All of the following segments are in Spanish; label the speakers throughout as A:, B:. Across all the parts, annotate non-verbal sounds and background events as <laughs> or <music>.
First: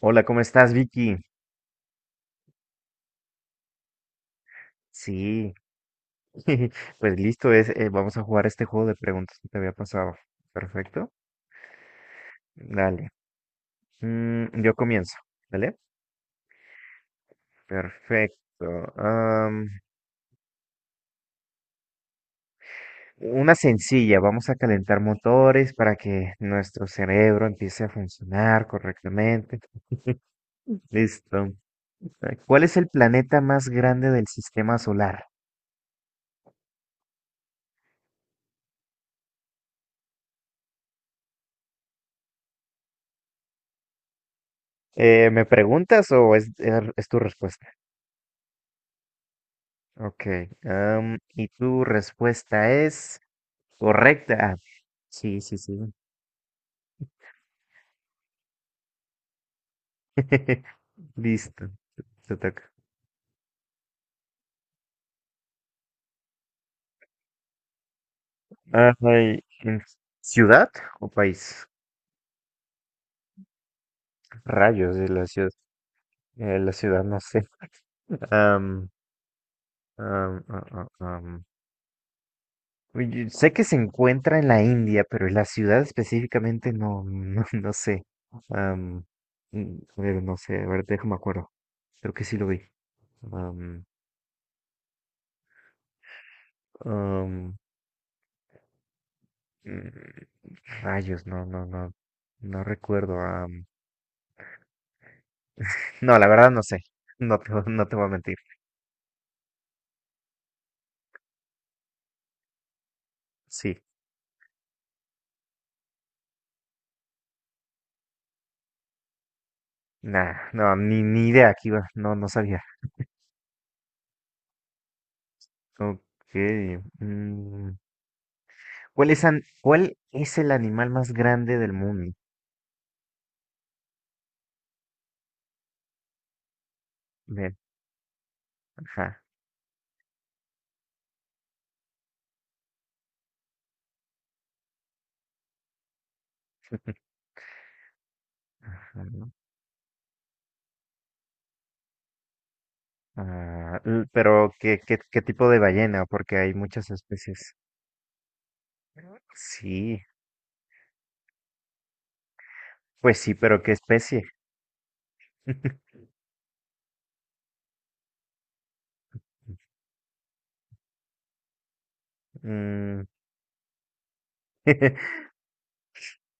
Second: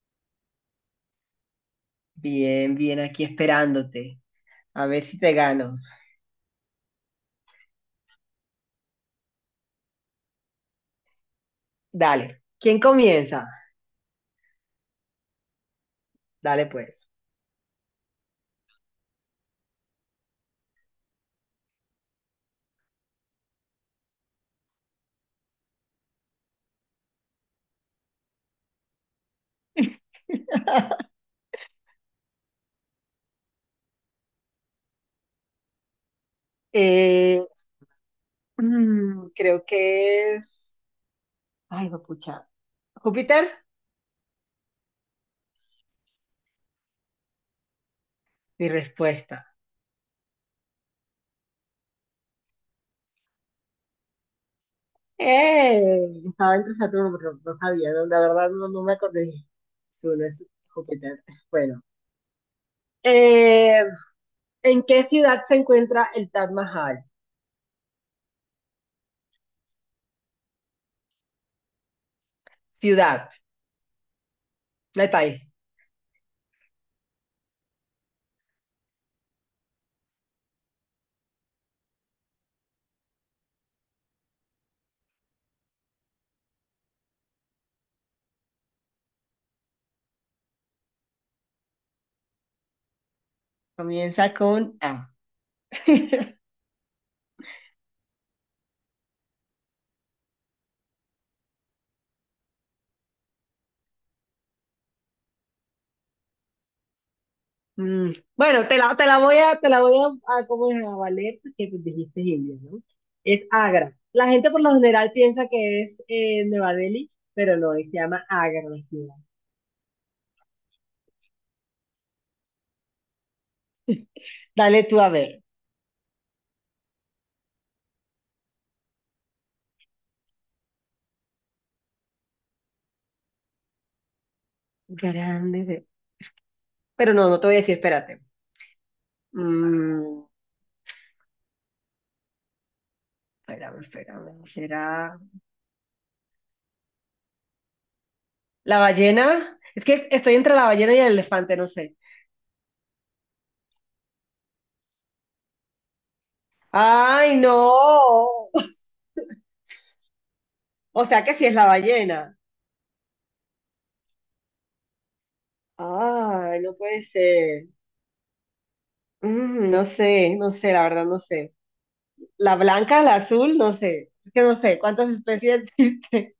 A: Hola, ¿cómo estás, Vicky?
B: Bien, bien, aquí esperándote. A ver si te
A: Sí,
B: gano.
A: <laughs> pues listo, vamos a jugar este juego de preguntas que te había pasado. Perfecto.
B: Dale. ¿Quién
A: Dale.
B: comienza?
A: Yo comienzo, ¿vale?
B: Dale, pues.
A: Perfecto. Am, una sencilla, vamos a calentar motores para que nuestro cerebro empiece a funcionar correctamente.
B: <laughs>
A: Listo. ¿Cuál es el planeta más grande del sistema solar?
B: Eh, creo que es. Ay, pucha. ¿Júpiter?
A: ¿Me preguntas o es tu respuesta?
B: Mi respuesta.
A: Ok. Y tu respuesta es... correcta. Ah, sí, sí, sí.
B: ¡Eh! Estaba entre Saturno, pero no sabía, no, la verdad no me acordé. Su No es
A: <laughs>
B: Júpiter.
A: Listo.
B: Bueno.
A: Te toca.
B: Eh, ¿En qué ciudad se encuentra el Taj Mahal?
A: Ay, ¿ciudad o país?
B: Ciudad,
A: Rayos
B: no
A: de
B: hay
A: la
B: país.
A: ciudad. La ciudad, no sé. Am, am, ah, ah, am. Uy, sé que se encuentra en la India, pero la ciudad específicamente <laughs> no sé. Am, a ver, no sé. A ver, déjame acuerdo. Creo que sí lo vi. Am,
B: Comienza con A. <laughs>
A: am, mm, Rayos, no, no, no. No recuerdo. No, la verdad no sé. <laughs> No te voy a mentir.
B: Bueno, te la voy a, te la voy a ¿cómo es? A valer, que dijiste India, ¿no? Es
A: Sí.
B: Agra. La gente por lo general piensa que es Nueva Delhi, pero no, se llama Agra la ciudad.
A: Nah, no, ni idea que iba. No, no sabía.
B: Dale tú a ver.
A: Ok. mm, ¿Cuál es, cuál es el animal más grande del mundo?
B: Grande. Pero no te
A: Bien,
B: voy a decir, espérate.
A: ajá.
B: Mm, espérame. ¿Será
A: <laughs>
B: la
A: Ajá, ¿no?
B: ballena? Es que estoy entre la ballena y el elefante, no sé.
A: Ah, pero ¿qué, qué, qué tipo de ballena? Porque hay muchas
B: ¡Ay,
A: especies.
B: no! <laughs>
A: Sí,
B: O sea que sí es la ballena.
A: pues sí, pero ¿qué especie? <laughs>
B: Ay, no puede ser. No sé, la verdad no sé. La
A: Mm,
B: blanca, la azul, no sé. Es que no sé cuántas
A: <laughs>
B: especies <laughs> existen.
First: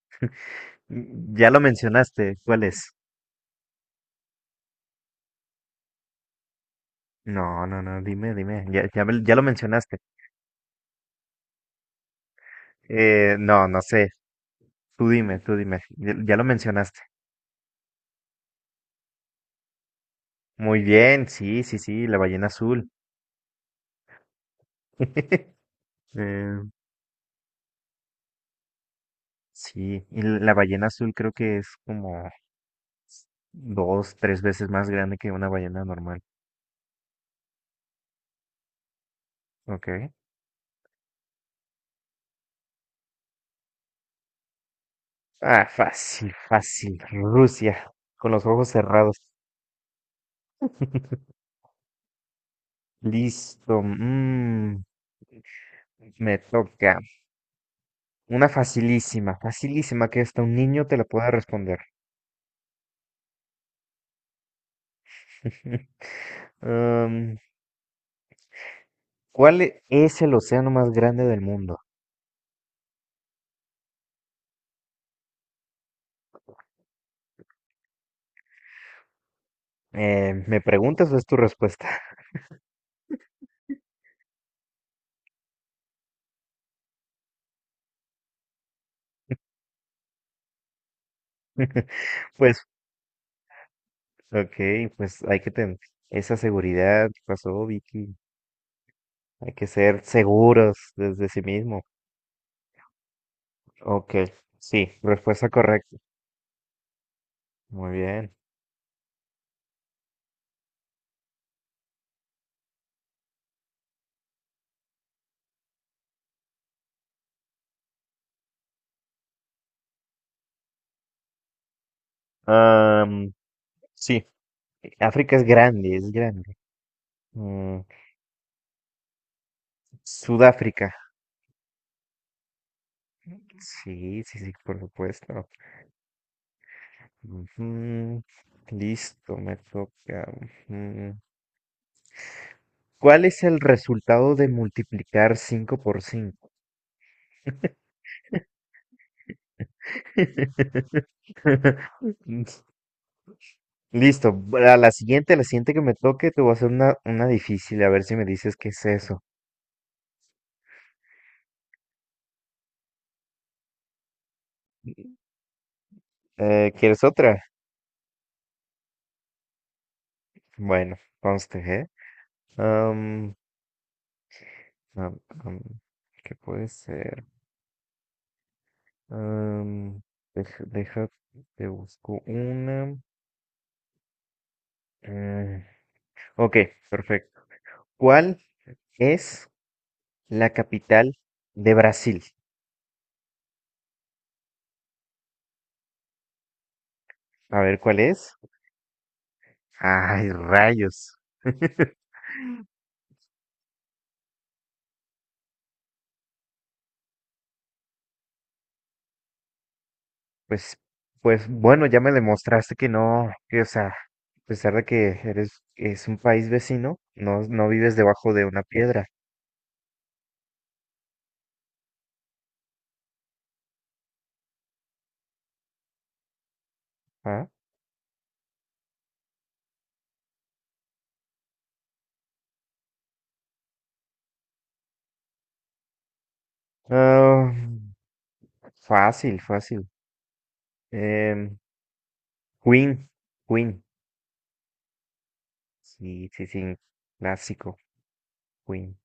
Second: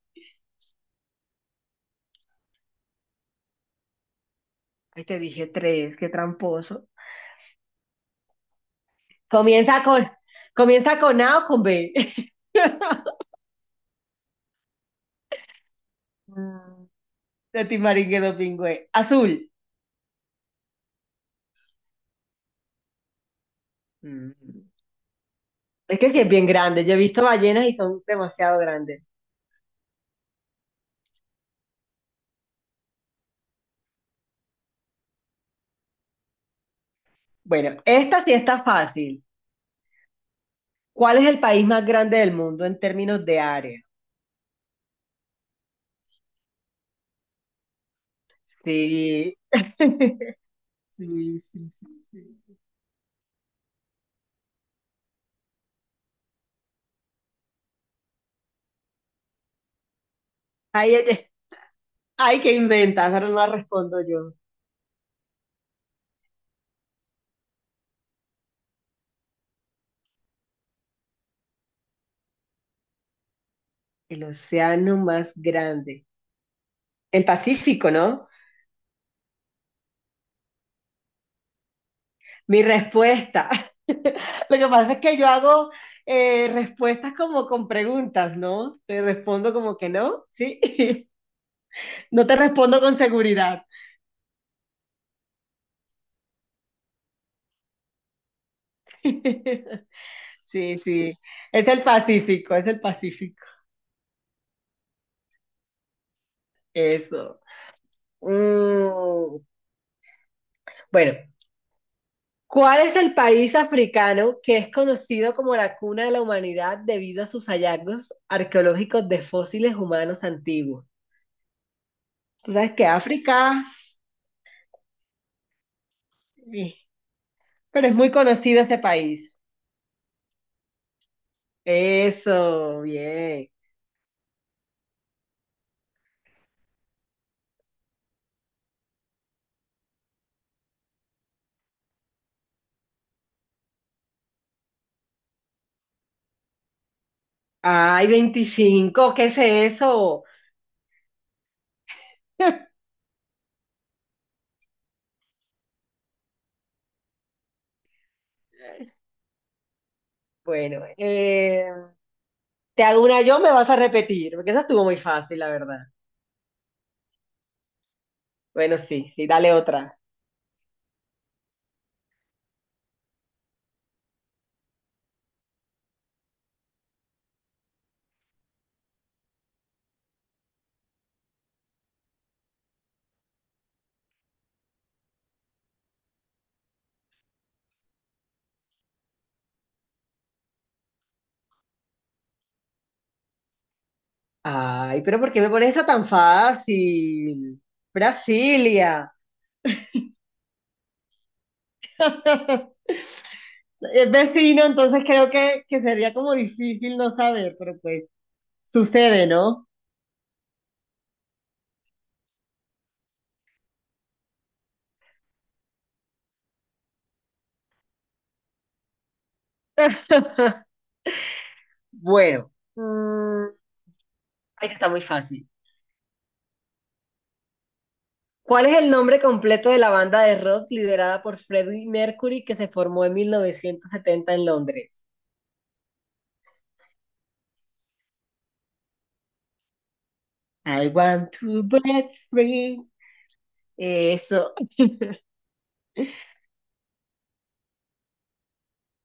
A: ya lo mencionaste. ¿Cuál es?
B: Ay, te dije tres, qué tramposo.
A: No, no, no, dime, dime. Ya, ya, ya lo
B: Comienza
A: mencionaste.
B: con, comienza con A o con B. <laughs>
A: No, no sé. Tú dime, tú dime. Ya lo
B: Mm,
A: mencionaste.
B: De Timaringuedo Pingüe. Azul.
A: Muy bien, sí, sí, sí, la ballena azul.
B: Mm.
A: <laughs>
B: Es que sí es bien
A: Eh,
B: grande. Yo he visto ballenas y son demasiado grandes.
A: sí, y la ballena azul creo que es como dos, tres veces más grande que una ballena normal.
B: Bueno, esta sí está fácil.
A: Ok.
B: ¿Cuál es el país más grande del mundo en términos de área?
A: Ah, fácil, fácil. Rusia, con los ojos cerrados.
B: Sí. <laughs> Sí,
A: <laughs>
B: sí, sí, sí.
A: Listo. Me toca. Una facilísima, facilísima que hasta un niño te la
B: Ahí
A: pueda responder.
B: ay, ¿qué inventas? Ahora no respondo yo.
A: <laughs> Am, ¿Cuál es el océano más grande del mundo?
B: El océano más grande. El Pacífico, ¿no?
A: ¿Me preguntas o es tu respuesta?
B: Mi respuesta. <laughs> Lo que pasa es que yo hago respuestas como con preguntas, ¿no? Te respondo como que no, ¿sí? <laughs>
A: <laughs>
B: No te
A: Pues,
B: respondo con seguridad.
A: ok, pues hay que tener esa seguridad. ¿Qué pasó, Vicky? Hay que
B: <laughs>
A: ser seguros
B: Sí, sí.
A: desde sí
B: Es
A: mismo.
B: el Pacífico, es el Pacífico.
A: Ok, sí, respuesta correcta.
B: Eso.
A: Muy bien.
B: Mm, bueno, ¿cuál es el país africano que es conocido como la cuna de la humanidad debido a sus hallazgos arqueológicos de fósiles humanos antiguos? Tú sabes que
A: Am,
B: África,
A: sí, África es grande, es grande.
B: eh,
A: Mm,
B: pero es muy conocido ese país.
A: Sudáfrica.
B: Eso, bien.
A: Sí, sí, sí, por supuesto. Ujú, listo, me toca. Ujú. ¿Cuál es el resultado de multiplicar 5 por 5?
B: Ay, 25, ¿qué es eso?
A: <laughs>
B: <laughs>
A: Listo. A la siguiente que me toque, te voy a hacer una difícil, a ver si me dices qué es eso.
B: Bueno, te hago una yo, me vas a repetir, porque esa estuvo muy fácil, la verdad.
A: ¿Quieres otra?
B: Bueno, sí, sí, dale otra.
A: Bueno, conste, ¿eh? Am, am, am, ¿Qué puede ser? Am, deja, deja, te busco una. Eh, ok, perfecto. ¿Cuál es la capital de Brasil?
B: Ay, pero ¿por qué me pones esa tan
A: A
B: fácil?
A: ver cuál es.
B: Brasilia.
A: Ay, rayos. <laughs>
B: <laughs> Es vecino, entonces creo que sería como difícil no saber, pero pues sucede, ¿no?
A: Pues, pues bueno, ya me demostraste que no, que, o sea, a pesar de que eres, es un país vecino, no, no vives debajo de una piedra.
B: <laughs> Bueno, ay, que está muy fácil.
A: ¿Ah?
B: ¿Cuál es el nombre completo de la banda de rock liderada por Freddie Mercury que se formó en 1970 en Londres?
A: Ah, fácil, fácil.
B: I want
A: Em,
B: to break free.
A: Queen, Queen.
B: Eso.
A: Sí, sí, sí, clásico, Queen.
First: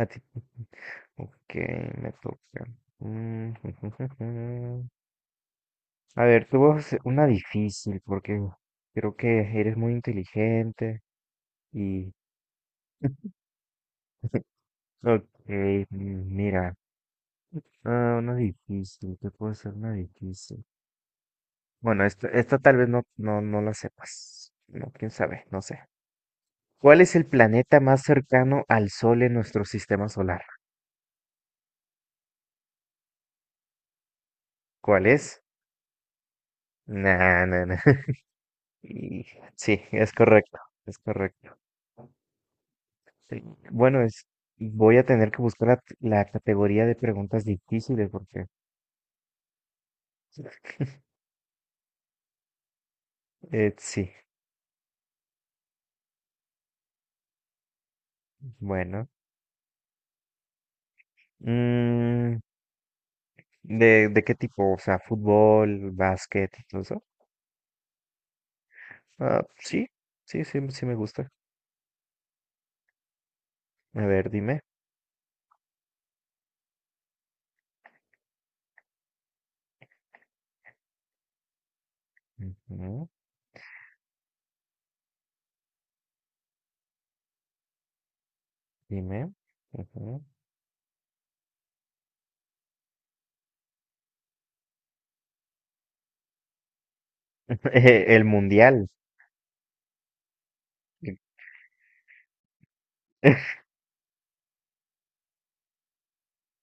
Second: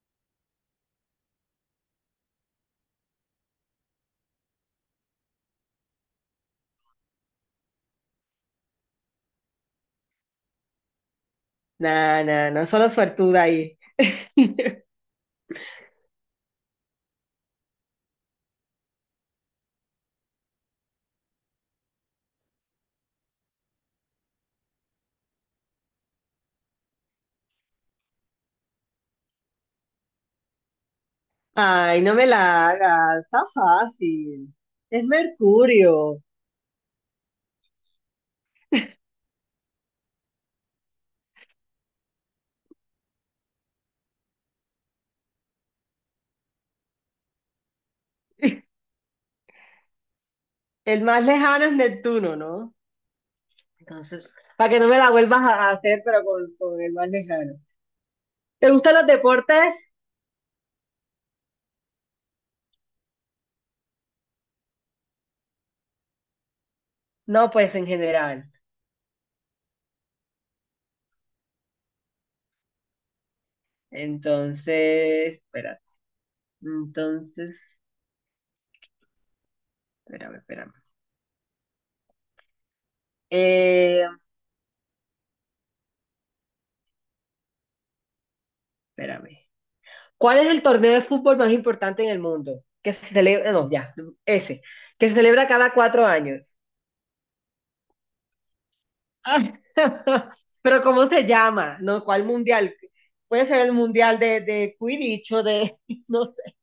A: A ti- <laughs> Ok, me toca. Mm, <laughs> a ver, tú vas una difícil porque creo que eres muy inteligente y...
B: No, no, no, solo
A: <laughs>
B: suertuda ahí. <laughs>
A: Ok, mm, mira, ah, una difícil, ¿qué puedo hacer una difícil? Bueno, esta tal vez no, no, no la sepas. No, quién sabe, no sé. ¿Cuál es el planeta más cercano al Sol en nuestro sistema solar?
B: Ay, no me la hagas, está fácil. Es
A: ¿Cuál es?
B: Mercurio.
A: Nah, nah, nah. <laughs> Y Sí, es correcto, es correcto. Sí, bueno, es, voy a tener que buscar la categoría de preguntas difíciles porque
B: El más lejano es Neptuno, ¿no?
A: sí,
B: Entonces, para que no me la vuelvas a hacer, pero con el más lejano. ¿Te gustan los
A: bueno.
B: deportes?
A: Mm, de qué tipo? O sea, fútbol, básquet, todo eso.
B: No, pues en general.
A: Ah, sí, sí, sí, sí me gusta. A ver, dime.
B: Entonces, espérate. Entonces, espérame.
A: Ujú,
B: Eh,
A: dime.
B: espérame.
A: Ujú.
B: ¿Cuál es el torneo de fútbol más importante en el mundo? Que se celebra, no, ya, ese, que se celebra cada 4 años.
A: <laughs> El mundial.
B: <laughs> Pero ¿cómo se llama? ¿No? ¿Cuál mundial? Puede
A: <laughs>
B: ser el mundial de Quidditch o de, <laughs> no sé.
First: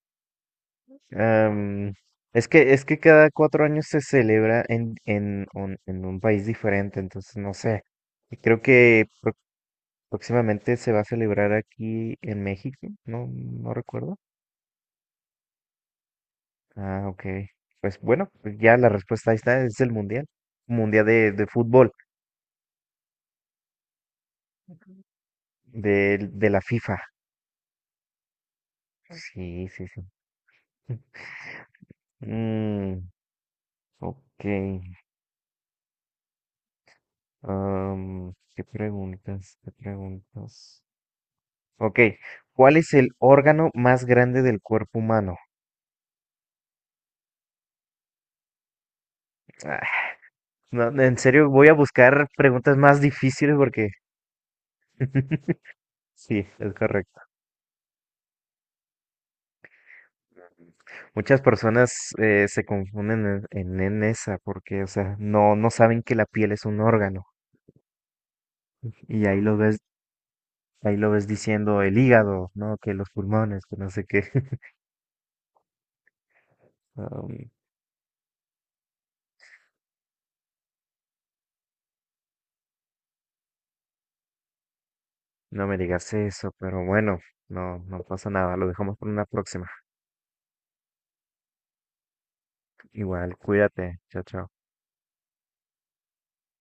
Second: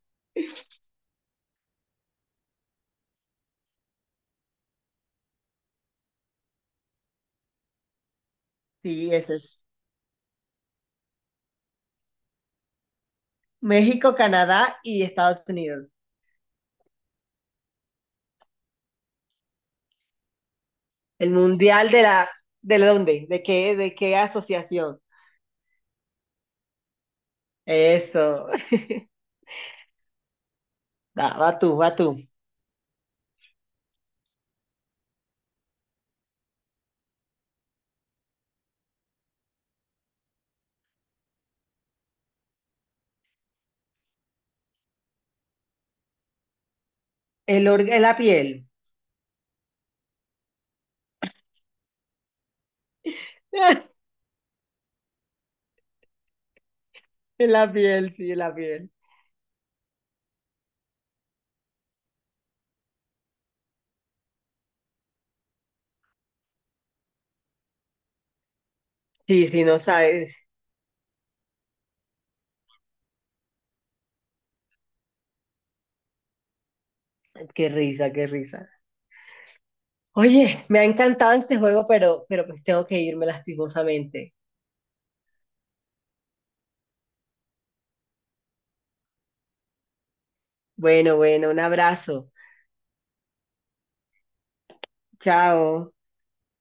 A: Am, es que cada 4 años se celebra un en un país diferente, entonces no sé. Y creo que
B: Sí, ese es.
A: próximamente se va a celebrar aquí en México, no, no
B: México,
A: recuerdo.
B: Canadá y Estados Unidos.
A: Ah, ok. Pues bueno, pues ya la respuesta ahí está, es el Mundial. Mundial
B: El
A: de
B: mundial
A: fútbol,
B: ¿de la dónde? De qué asociación?
A: de la FIFA.
B: Eso. <laughs>
A: Sí, sí, sí. <laughs>
B: Va, va tú, va tú.
A: Mm, ok. ¿Qué preguntas? ¿Qué preguntas? Ok. ¿Cuál es el órgano más grande del cuerpo humano?
B: La piel.
A: Ah, no, en serio, voy a buscar preguntas más difíciles porque...
B: <laughs>
A: <laughs> Sí, es correcto.
B: En la piel, sí, en la piel.
A: Muchas personas se confunden en esa porque, o sea, no, no saben que la piel es un órgano y
B: Sí, sí, no sabes.
A: ahí lo ves diciendo el hígado, ¿no? Que los pulmones, que no sé qué. <laughs> Um,
B: Qué risa, qué risa. Oye, me ha encantado este juego, pero pues tengo que irme lastimosamente.
A: no me digas eso, pero bueno, no, no pasa nada, lo dejamos por una próxima.
B: Bueno, bueno, un abrazo.
A: Igual, cuídate, chao, chao.
B: Chao.